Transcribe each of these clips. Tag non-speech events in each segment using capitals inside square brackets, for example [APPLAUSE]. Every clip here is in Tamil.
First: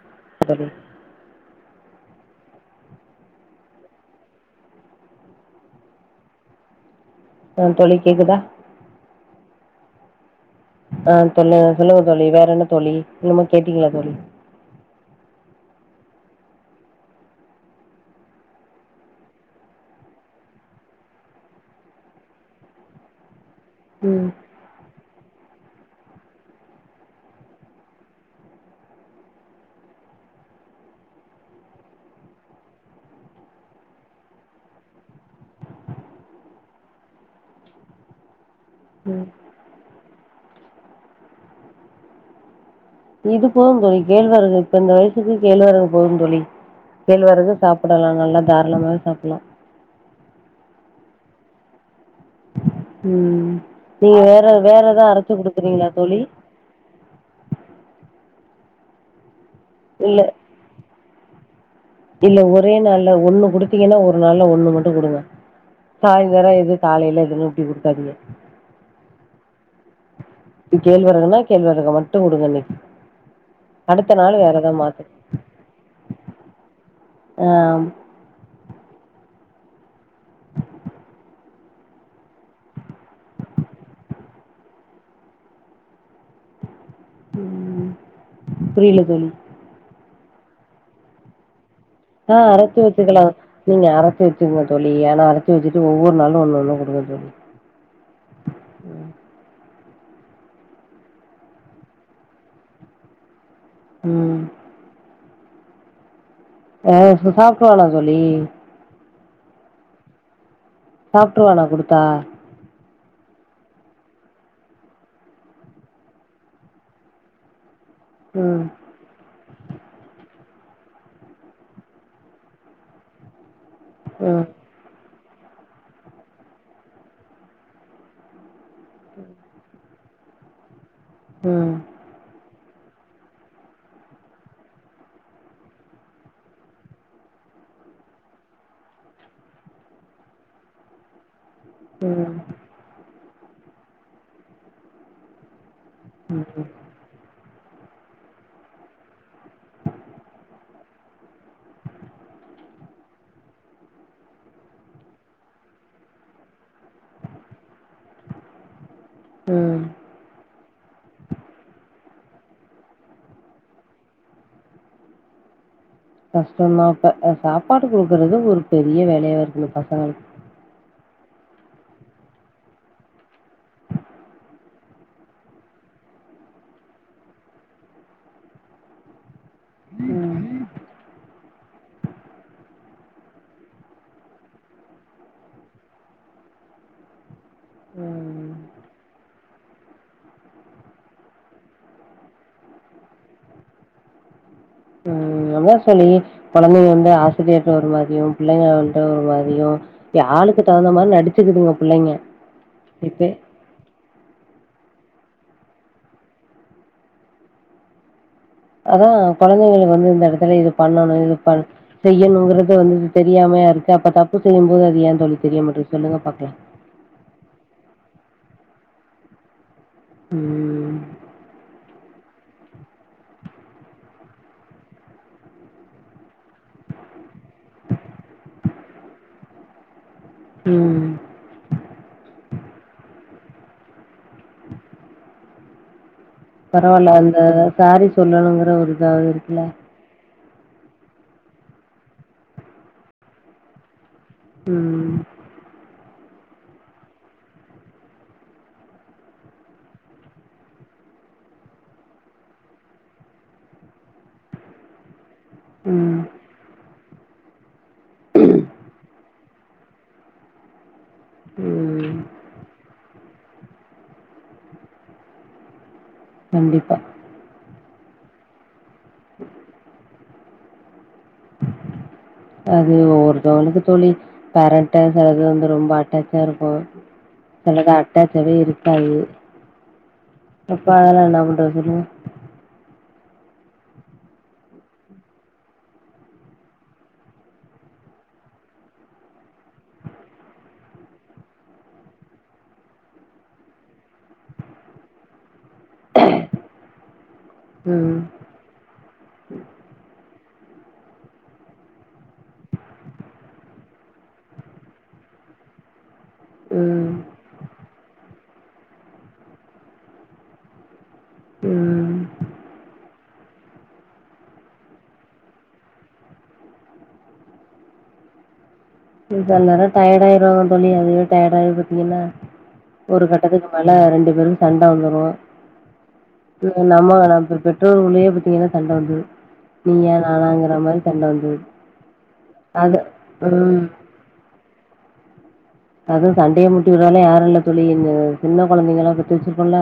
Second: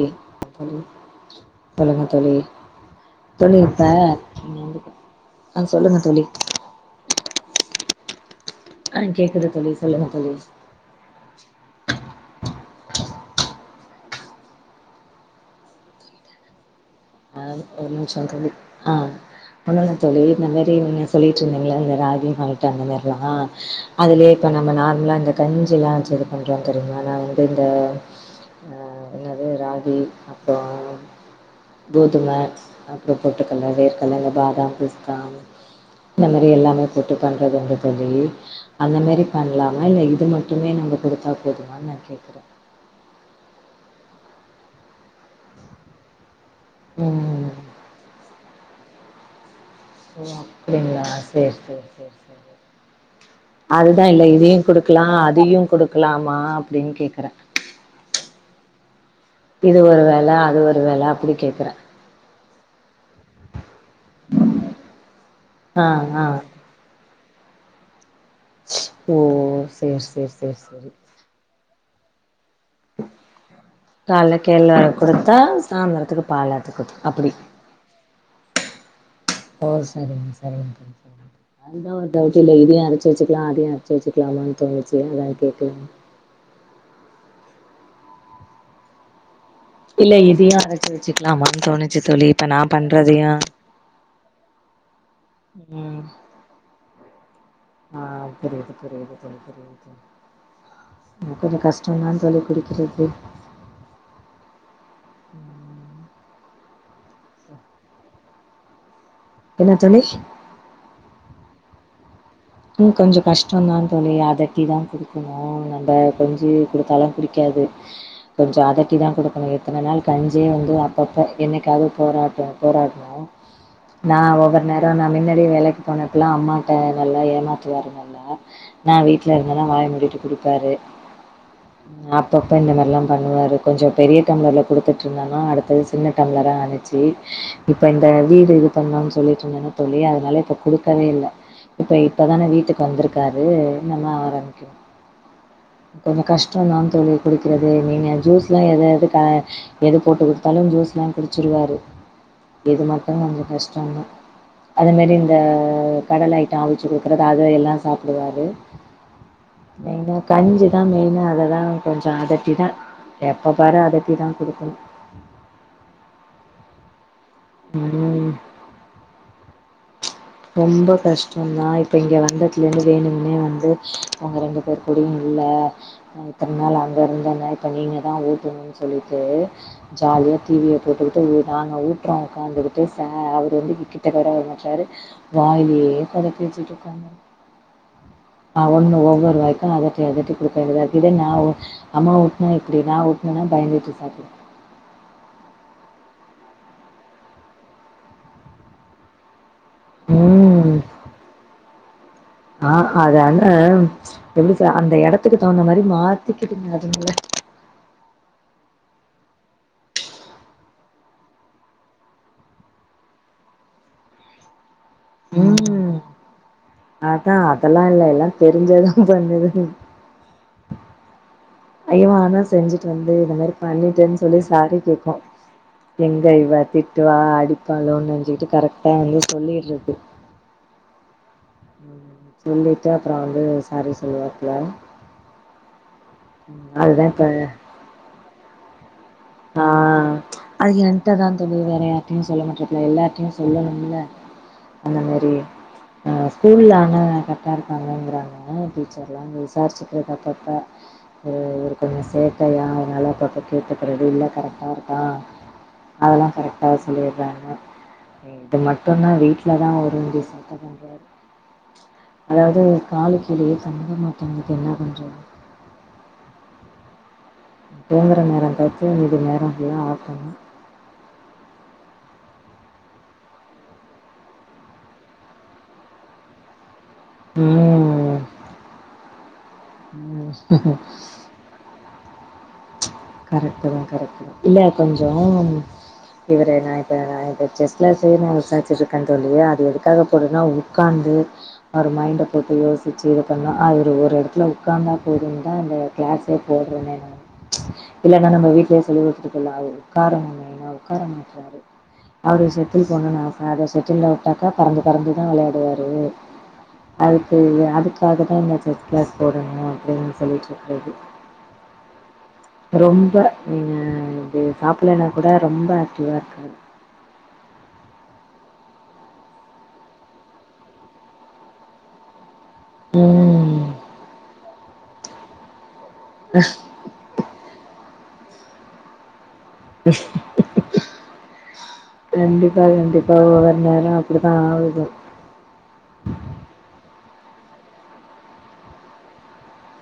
ம் தோழி சொல் சொல்லுங்க தோழி தோழி இப்ப ஆ சொல்லுங்க தோழி ஆ தோழி கேக்குதா ஆ கேக்குது தோழி சொல்லுங்க தோழி ஆ தொல்லு சொல்லுங்க தோழி வேற என்ன தோழி இன்னுமோ கேட்டீங்களா தோழி அது ஒரு நிமிஷோ தோழி ஆ ஒன்னுல்லா தோழி இந்த மேரி நீங்க சொல்லிட்டு இருந்தீங்களா அ ராகிமால்ட்டு அந்த மேரில்லா ம் அதிலயே இப்ப நம்ம நார்மலா இந்த கஞ்சி எல்லா வச்சி இது பண்றோ தெரியுமா நா வந்து இந்த ஆ இன்னது ராகி அப்போ கோதும அப்புறோ பொட்டுக்கல்ல வேர்கல்ல இந்த பாதாம் பிஸ்தா இந்த மாரி எல்லாமே போட்டு பண்றது உண்டு தோழி அந்த மேரி பண்ணலாமா இல்ல இது மட்டுமே நம்ம குடுத்தா போதுமான் நா கேக்குறே இது போது தோழி கேழ்வரகு இப்ப இந்த வயசுக்கு கேழ்வரகு போது தோழி ம். கேழ்வரகு சாப் ப்படலா நல்லா தாராளமா சாப்பிலா ஓ அப்டிங்களா சேரி சேரி சேரி சே ம் நீங்க வேற இதையும் வேற எதா குடுக்கலாம், அரச்சு அதையும் குடுக்குறீங்ளா தோழி குடுக்கலாமா அப்டின்னு கேக்குறேன். இது ஒரு இல்ல வேல அது ஒரு வேல அப்டி கேக்கறே இல்ல ஒரே நாள்ல ஒண்ணு குடுத்தீங்கன்னா ஒரு நாள்ல ஒண்ணு மட்டு குடுங்க ஆ, ஆ. சாய்ந்தறோ எது காலைல எதுமே ஊத்தி குடுக்காீங்க ஓ சேரி சேரி சே கேழ்வறகுன்னா கேழவரக மட்டு குடுங்க இன்னைக் காலல கேள் வரகு மாத்து குடுத்தா சாயந்தரத்துக்கு பால் ஆத்தி குத் அப்புடி ஆ ஓ சரிங்க சரிங்க [INAUDIBLE] அத்தா ஒரு டவுட் இல்ல இதையு அரச்சு வெச்சுக்கலா அதையு அரச்சு வெச்சுக்கலாமான்னு தோனுச்சு அதா கேக்கலா புரில தோழி இல்ல இதையு அரச்சு வெச்சுக்கலாமான் தோனுச் ஆ அறச்சு வெச்சுக்கலா நீங்க அரச்சு வெச்சுங்க தோழி ஆனா அரச்சு வெச்சுட்டு ம் ஒவ்வொரு நாளு ஒன்னு ஒன்னு குடுங்க தோழி ஆ புரிது புரிது [INAUDIBLE] ஆ கொஞ்சோ கஷ்டோந்தா தோழி குடிக்கிறது ம் ஆ சாப்ட்ருவான தோழி என்ன சொன்னே சாப்ட்ருவனா குடுத்தா ம் கொஞ்சோ கஷ்டோந்தா தோழி அதட்டி தா குடுக்கணு நம்ப கொஞ்சி குடுத்தாலா குடிக்காது ஒரு ம் ஜாத ட்டிதா குடுக்கணு எத்தன நாள் கஞ்சியே வந்து அப்பப்ப என்னைக்காவது போராட்டோ போராடனு நா ம் ஒவ்வொரு நேரோ நா மின்னடி வேலைக்கு போனப்பல்லா அம்மாட்ட நல்ல ஏமாற்றுவாருங்கல்லா நா வீட்ல இருந்தனா வாய மூடிட்டு குடிப்பாரு ம் அப்பப்ப இந்த மாரி எல்லா பண்ணுவாரு கொஞ்சோ பெரிய டம்ளர்ல குடுத்துட்ருந்தனா அடுத்தது சின்ன டம்ளரா ஆனு ச்சு இப்ப இந்த வீடு இது பண்ணும் சொல்லிட்ருந்தன்னா தோழி அதனால இப்ப குடுக்கவே இல்ல இப்ப இப்பதான ம் வீட்டுக்கு வந்துருக்காரு நம்ம ஆரம்மிக்கு கொஞ்சோ கஷ்டோந்தா தோழி குடிக்கறது நீங்க ஜூஸ்லா எத எது அ எது போட்டு குடுத்தாலு ஜூஸ்லா குடுச்சுருவாரு இது மட்டு கொஞ்சோ கஷ்டோந்தா அது மாரி இந்த கடல் ஐட்டோ ஆவு ச்சு குடுக்கறது அது எல்லா சாப்புடுவாரு ம் மெய்னா கஞ்சிதா மெய்னா அததா கொஞ்சோ அதட்டிதா எப்ப பாரு அதட்டி தா குடுக்கனு கஷ்டோந்தா அப்ப சாப்பாடு ம் குடுக்கறது ஒரு பெரிய வேலையா இருக்குது இந்த பசங்களுக்கு ரொம்ப கஷ்டோந்தா இப்போ இங்கே வந்தத்துலருந்து வேணுனே வந்து அவங்க ரெண்டு பேரு குடியு இல்ல அ இத்தன் நாள் அங்க இருந்த என்ன இப்ப நீங்கள் தா உத்தணுன் சொல்லிட்டு ஜாலியா டி ம் விய போட்டுகிட்டு ஊ நாங்க ஊ அப்ரோ உக்காந்துகிட்டு சா அவுரு வந்து இட்லி கட விடமாற்றாரு வாய்லயே கொர பேசிட்ருக்காங்க ம் அவனுங்க ஒவ்வொருவாய்க்கு அத ட்டி அதட்டி குடுக்க வேண்டிதா இருக்கு இதே நா ஊ அம்மா ஊட்னா இப்டி நா உட்னனா பயந்துட்டு சாப்டுகு ம் அதா தோழி கொழந்தைங்க வந்து ஆசிரியர்ட்ட ஒரு மாரியு பிள்ளைங்க வந்ட்டு ஒரு மாரியு யாளுக்கு ம் தகுந்த மாரி நடிச்சுக்குதுங்க புள்ளைங்க ஆ அதான எப்டி சொல்ல அந்த எடத்துக்கு தகுந்த மாரி மாத்திக்கிதுங்க அதுங்க அதா கொழந்தைங்களுக்கு வந்து இந்த எடத்துல இது பண்ணணு இது பண் செய்யணுங்கறத வந்து தெரியாமையா இருக்கு அப்ப தப்பு செய்யும்போது அது ஏ தோழி தெரிய மாட்டது ம் சொல்லுங்க பாக்கலா அதா அதெல்லா இல்ல எல்லா தெரிஞ்சதா பண்ணுது ம் ஐயோ ஆனா செஞ்சுட்டு வந்து இந்த மாரி பண்ணிட்டேன்னு சொல்லி சாரி கேக்கூ எங்க இவ திட்டுவா அடிப்பாலோனு நெனச்சக்கிட்டு கரெக்டா வந்து சொல்லிட்றது ம் ம் சொல்லிட்டு அப்ற வந்து சாரி சொல்லுவாப்புல அதுதா பரவால்ல அந்த இப்ப சாரி சொல்லணுங்கிற ஒரு இதாவு இருக்கு ஆ அது என்ட்டதா தோழி வேற யாரிட்டயையு சொல்ல மாட்ராப்புல எல்லார்ட்டயையு சொல்லணும்ல அந்த ம். மாரி ஆ ஸ்கூல்ல ஆன கறக்டா இருப்பாங்கங்கறாங்க டீச்சர் எல்லா அங்க விசாரிச்சுட்டு அப்பப்ப ஓ ஒரு கண்ணு சேகக்கையா அதனால பக்கத்து விட்டு [UNINTELLIGIBLE] ஒரு இது இல்ல கரெக்ட்டா இருக்கா ம். அதெல்லா கரெக்டா சொல்லிறாங்க இது மட்டுந்தா வீட்லதா உஞ்சு சத்த பண்றாரு ம். அதாவது காலுக்கு கிழயே தம்ப மாத்தங்களுக்கு என்ன பண்றது கண்டிப்பா தூங்குற நேர பாத்து இது நேர எல்லா பாப்பாங்க [INAUDIBLE] அது ஒவ்வொருத்தவங்களுக்கு தோழி பேரண்டா சொிலது வந்து ரொம்ப அட்டாக்கா இருக்கு சிலத ம் அட்டாச்சாவே இருக்காது ம் எப்ப அதெல்லா என்ன பண்றதுன்னு கரெக்ட தா கரெக்ட் தா இல்ல கொஞ்சம் இவரை நா இப்ப நான்ப்ப செஸலா செய் நா விசாரிச்சுட்டு இருக்கே தோழி அது எதுக்காக போடுனா உக்காந்து ஒரு மைண்டை போட்டு யோசிச்சு இது பண்ணு அ ஒரு எடத்துல உக்காந்தா போதுந்தா அந்த க்ளாஸே போடுறனேன்னு ம். இல்லன்னா நம்ம வீட்லயே சொல்லி வச்சிருக்கோல அது உக்காரனு மெயினா உக்கார மாறாரு அவர் ஷட்டில் பண்ணனு ஆச அத ஷட்டிலில் விட்டாக்கா பறந்து பறந்து தா விளையாடுவார் ம். அதுக்கு அதுக்காகதா என்ன சன் க்ளாஸ் போடனு அப்டின்னு சொல்லிட்ருக்கிறது ம் ரொம்ப நீங்க இது சாப்பட்லன்னா கூட ரொம்ப ஆக்டிவவ இருக்க நே டயர்டா ஆயிருவாங்க தோழி அதுவே டர்ட ஆயி பாத்தீங்கன்னா ஒரு ம். கட்டத்துக்கு மேல ரெண்டு பேரு சண்ட வந்துரு [INAUDIBLE] நம்மா நா இப்ப பெற்றோர் உள்ளே பாத்தீங்கன்னா சண்ட வந்துரு நீயா நானாங்கற மாரி சண்ட வந்தது அது ம் இப்படி தா ஆகுது அதுவு சண்டையை மூட்டி விர வேல யாரு இல்ல தோழி சின்ன கொழந்தைங்களா பெத்து வச்சுருக்கோல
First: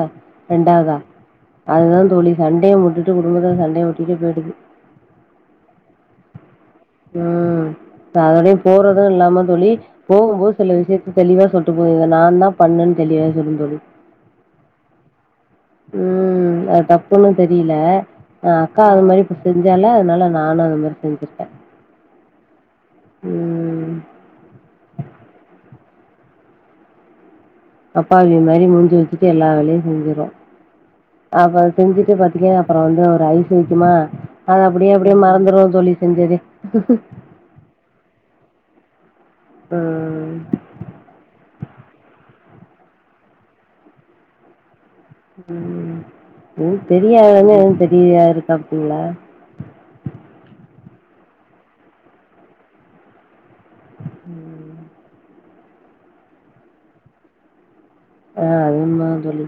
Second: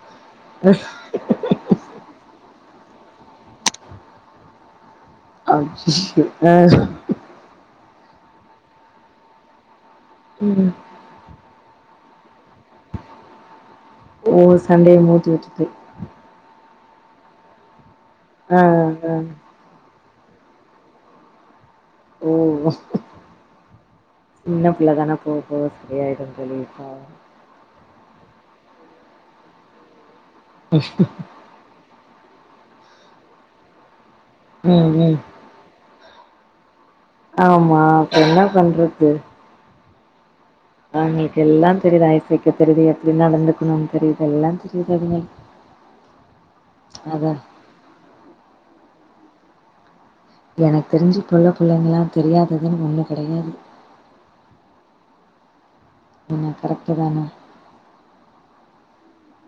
ரெண்டாவதா அதுதா தோழி சண்டையை முட்டுட்டு குடும்பத்தை சண்டையை மூட்டிட்டு போயிடுது அச்சசோ அ ம் அவர போறது இல்லாம தோழி போகும்போது ம். விஷயத்துத்த தெளிவா சொல்ட்டு போது இவ நான்தா பண்ணன் தோழி [UNINTELLIGIBLE] தோழி ஓ! சண்டைய மூட்டி விட்டுட்டு. ம் அது டப்புன்னு தெரிய்ல ஏ ஆ, அக்கா அது ஆ. மாரி இப்ப செ செஞ்சால அதனால நானு அது மாரி செஞ்சுர்க்க ஓ ம் ன்ன பிள்ளதான போ போக சரியாய்டு தோழி அப்பாவி மாரி மூஞ்ச வச்சுட்டு எல்லா வேலையு செஞ்சிரு அப்பறொ செஞ்சுட்டு பாத்தீங்கனா அப்பறொ வந்து ஒரு ஐஸ் வெக்கிமா அது அப்டே ம், அப்டே ம். மறந்துரு தோழி செஞ்சதே ஆமா அப்ப என்னா பண்றது ஆ ஆவ்ங்களுக்கு எல்லா தெரியிது ஐஸ் வெக்க தெரியிது எப்டி நடந்துக்கணூன் தெரியிது எல்லா தெரியிது அதுங்களுக் ம் [UNINTELLIGIBLE] அப்டிங்ளா எனக் தெரிஞ்சி இப்ப உள்ள புள்ளைங்களா தெரியாததுன் ஒன்னு கடையாது ம் என்ன கரெக்ட்டு தான ஆ அது உண்மதா தோழி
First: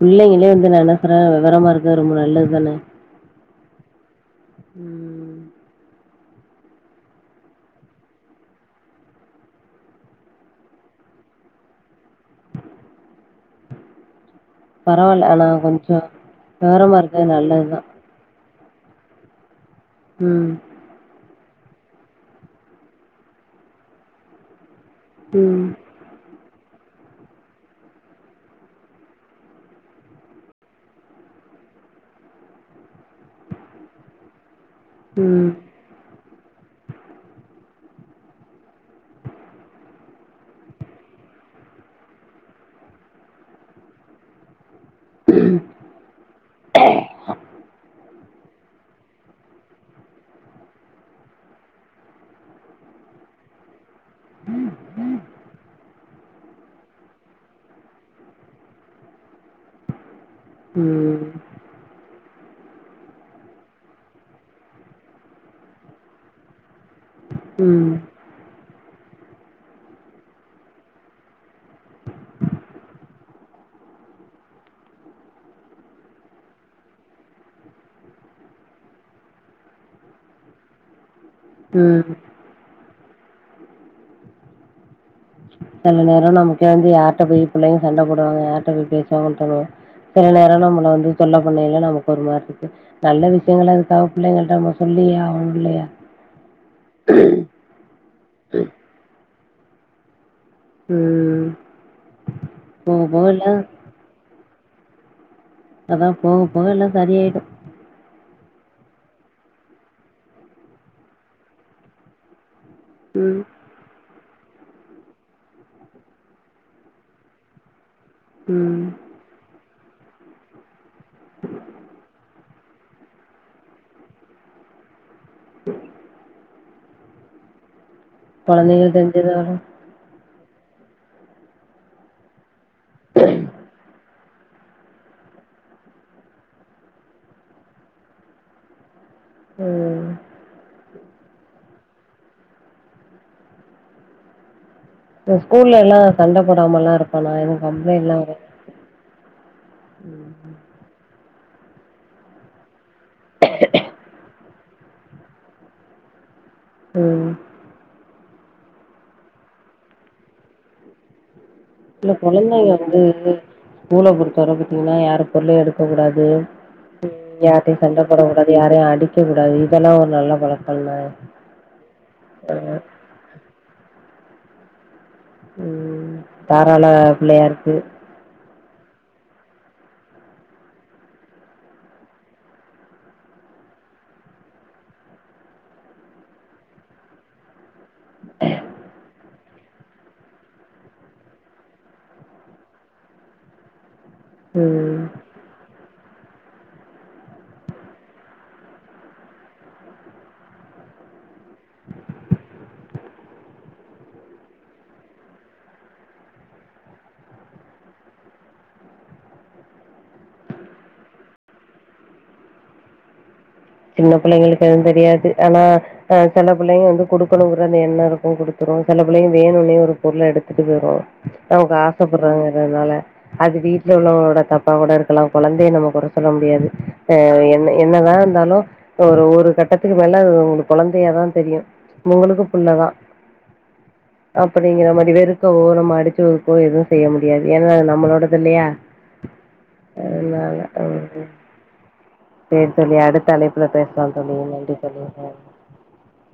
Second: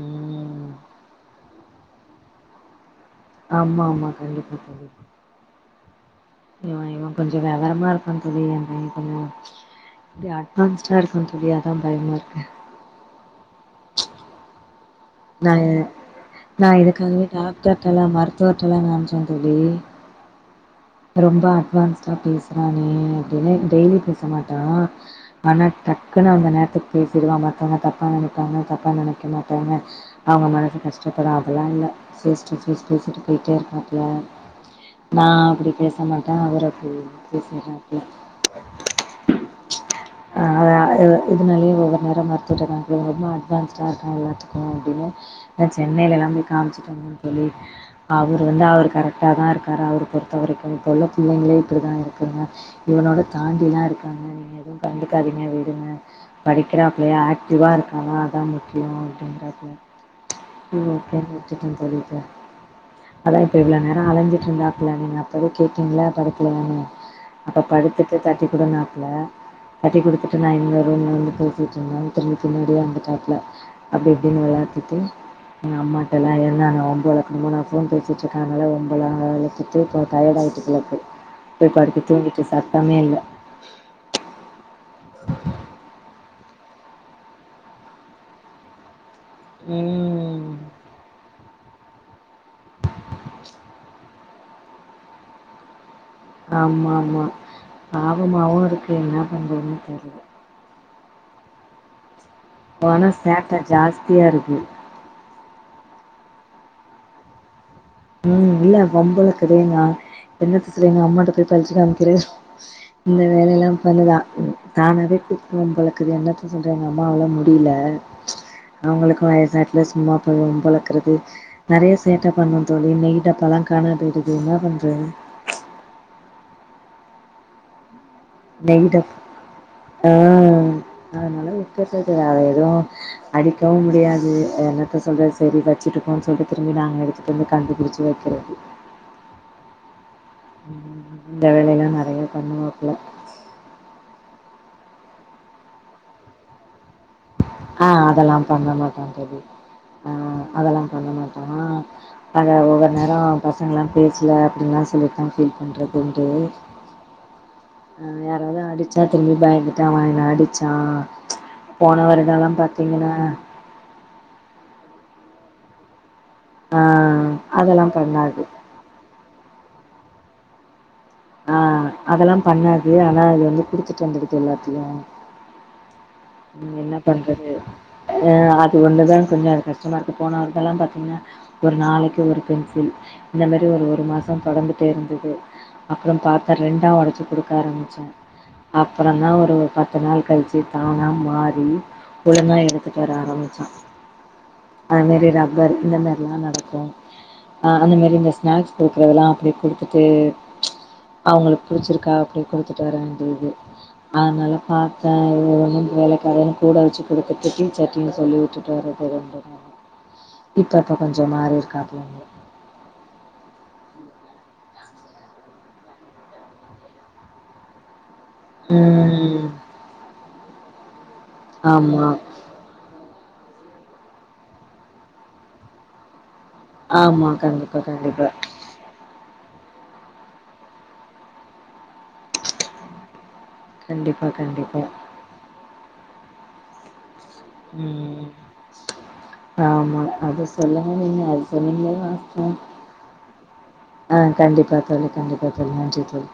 பிள்ளைங்களே வந்து நல்லா [UNINTELLIGIBLE] வெவரமா இருக்குறது ரொம்ப நல்லது தான ஆமா ஆமா கண்டிப்பா கண்டிப்பா ம். இவ இவ கொஞ்சொ வெவரமா இருக்கா தோழி என்ன கொஞ்சொ இப்டி அட்வான்ஸ்டா இருக்கா தோழி அதா பயமா இருக்கு பரவால்ல ஆனா நா கொஞ்சம் நா விவரமா இருக்கது இதுக்காகவே நல்லதுதான். டாக்டர்டல்லா மருத்துவர்டல்லா காம்ச்ச தோழி ம் ரொம்ப அட்வான்ஸ்டா பேசுறானே அப்டின்னு டெய்லி பேச மாட்டா ஆனா ம். ட க்குனு அந்த நேரத்துக்கு பேசிருவா மத்தவங்க தப்பா நெனப்பாங்க தப்பா நெனைக்க மாட்டாங்க அவ்ங்க மனசு கஷ்டப்படு அதுலா இல்ல ஃபேஸ் டூ ஃபேஸ் பேசிட்டு போயிட்டே இருக்காப்ல நா ம். அப்டி பேச மாட்ட அவரு அப்டி பேசிர்றாரு அ அ அ இதுனாலயே ஒரு நேரொ மருத்துவர்ட்ட கம் இவ ரொம்ப அட்வான்ஸ்டா இருக்கா எல்லாத்துக்கு அப்டினு ம் சென்னைலலா போய் காம்ச்சிட்டு வந்த தோழி அவரு வந்து அவர் கரெக்ட்டா தா இருக்காரு அவர பொறுத்தவரைக் இப்போ உள்ள புள்ளைங்களே இப்டிதா இருக்குங்க இவனோட தாண்டிலா இருக்காங்க நீங்க எது கண்டுக் காதீங்க விடுங்க படிக்கிறாப்புளையா ஆக்ட்டிவா இருக்கானா அதா முக்கியோ அப்டின்றாப்புல ம் ஓகே [UNINTELLIGIBLE] தோழி இப்ப அதா இப்ப இவ்ள நேர அழஞ்சிட்ருந்தாப்புல [UNINTELLIGIBLE] ப கேட்டீங்ள படுக்கலையானு அப்ப ம். படுத்துட்டு தட்டி குடுனாப்ல தட்டி குடுத்துட்டு நா இன்னொரு ரூம்ல வந்து பேசிட்ருந்தே திரும்பி பின்னாடியே வந்துடாப்ல அப்டி இப்டினு வெளாத்திட்டு எங்க அம்மாட்டல என்னான வம்பு வளக்கணுமோ நா ஃபோன் பேசிட்ருக்காங்கள வம்பல்லா வளத்துட்டு டயடாய்ட்டு போலர்க்கு போய் படுத்து ம். தூங்கிட்டு சத்தமே இல்ல செல நேரொ நமக்கே வந்து யார்ட்ட போய் பிள்ளைங்க சண்ட போடுவாங்க யார்ட்ட போய் பேசுவாங்கன் தோணு செல ம். நேரோ நம்மள வந்து தொல்ல பண்ணயில்ல நமக்கு ஒரு மார் இருக்கு நல்ல விஷயங்கள் அதுக்கா பிள்ளைங்கள்ட்ட நம்ம சொல்லியே ஆவணு இல்லையா ஆமாமா பாவமாவு இருக்கு என்ன பண்றதுன் தெர்ல ம் பண போக போக எல்லாம் சேட்ட ஜாஸ்தியா இருக்கு இப்பதா போக போக எல்லா சரியாயிடு ம் இல்ல வம்பு வளக்குது எங்க சின்ன வயசுல எங்கம்மாட்ட போய் பறிச்சு காமிக்றே இந்த ம். வேலைல்லா பண்ணுதா தானாவே கூட்டுவா போலாக்குது என்னத்த சொல்றது எங்க அம்மாவாள முடியல ம். அவங்களுக்கு வயசாயிட்டுல சும்மா போவா போலக்குது நெறய சேட்ட பண்ணு தோழி நெய் டப்பாலா காணா பேய்டுது என்ன பண்றது நெய் குழந்தைகள் டப் தெரிஞ்சதோட ஆ அதனால [UNINTELLIGIBLE] அத எதோ அடிக்கவு முடியாது என்னத்த சொல்றது சரி வச்சுட்டுப்போன் சொல்ட்டு திரும்பி நாங்க எடுத்துட்டு வந்து கண்டுபிடிச்சு வைக்கிறது ம் ம் இந்த வேலயெல்லா நெறய பண்ணுவாப்புல இப்ப ஸ்கூல்ல எல்லா சண்ட போடாமல்லா இருப்பானா எது ஆ அதெல்லா பண்ண மாட்டா தோழி ஆ அதெல்லா பண்ண மாட்டா அத ஒவ்வொரு நேரோ பசங்கல்லா பேசல அப்டின்ல்லா சொல்லித்தா ஃபீல் பண்றதுண்டு ம் ஆ யாராவது அடிச்சா திரும்பி பயந்துட்டு அவ என்ன அடிச்சா போன இல்ல வருடோலா கொழந்தைங்க வந்து பாத்தீங்கன்னா ஸ்கூல பொறுத்த வர பாத்தீங்கன்னா யாரு பொருளயு எடுக்க கூடாது ஆ ம் யார்ட்டயு அதெல்லா சண்ட போட பண்ணாது கூடாது யாரையு அடிக்க கூடாது இதெல்லா ஒரு நல்ல பழக்கல்ல ஆ அதெல்லா பண்ணாது ஆனா அது வந்து குடுத்துட்டு வந்துருது எல்லாத்தயு ம் தாராள பிள்ளையா இருக்கு ஆ அது ஒன்னுதா கொஞ்சோ கஷ்டமா இருக்கு போன வருடெல்லா வந்து பாத்தீங்கன்னா ஒரு நாளைக்கு ஒரு பென்சில் இந்த மாரி ஒரு ஒரு மாசம் தொடந்துட்டே இருந்தது அப்றோ பாத்தா ரெண்டா ஒடச்சு குடுக்க ஆரம்ச்சே அப்றோந்தா ஒரு பத்து நாள் கழிச்சு தா அவனா மாறி ஒழுங்கா எடுத்துட்டு வர ஆரம்பிச்சா ம் அது மாரி ரப்பர் இந்த மாரிலா நடக்கு ஆ அந்த மாரி இந்த ஸ்நாக்ஸ் கொடுக்றதெல்லா அப்டி குடுத்துட்டு அவங்களுக் பிடிச்சிருக்கா அப்டி குடுத்துட்டு வர வேண்டியது அதனால பாத்தே ஒ ரெண்டு வேலைக் அதன்னு கூட வச்சு குடுத்துட்டு டீச்சர்ட்டயு சொல்லி விட்டுட்டு வர்றது ரெண்டு ஆ இப்பப்ப கொஞ்சோ மாறி இருக்காப்ளங்க சின்ன பிள்ளைகளுக்கு எதுவு தெரியாது ஆனா அ சில பிள்ளைங்க வந்து குடுக்கணுங்குற அந்த எண்ணோ இருக்கு குடு துரோ சில பிள்ளைங்க ம் வேணுன்னே ஒரு பொருள எடுத்துட்டு போயிரோ நமக்கு ஆமா ஆசைப்படுறாங்கனால அது வீட்ல உள்ளவங்களோட தப்பா கூட இருக்கலா கொழந்தைய நம்ம கொற சொல்ல முடியாது அ ஆமா என் கண்டிப்பா என்னதா கண்டிப்பா இருந்தாலு ஒரு ஒரு கட்டத்துக்கு மேல அது உங்ளுக்கு கொழந்தையாதா தெரியு உங்களுக்கு புள்ளதா கண்டிப்பா கண்டிப்பா அப்டிங்கிற மாரி வெறுக்கவோ நம்ம அடிச்சு ஒதுக்கவோ எதுவு செய்ய முடியாது ஏனா அது ம் நம்மளோடது இல்லையா ஆமா அது அதனால சொல்லுங்க ம். நீங்க அது சொன்னீங்கன்னா சரி தோழி அடுத்த அழைப்புல [UNINTELLIGIBLE] பேசலாம் ஆ தோழி. நன்றி கண்டிப்பா தோழி கண்டிப்பா தோழி நன்றி தோழி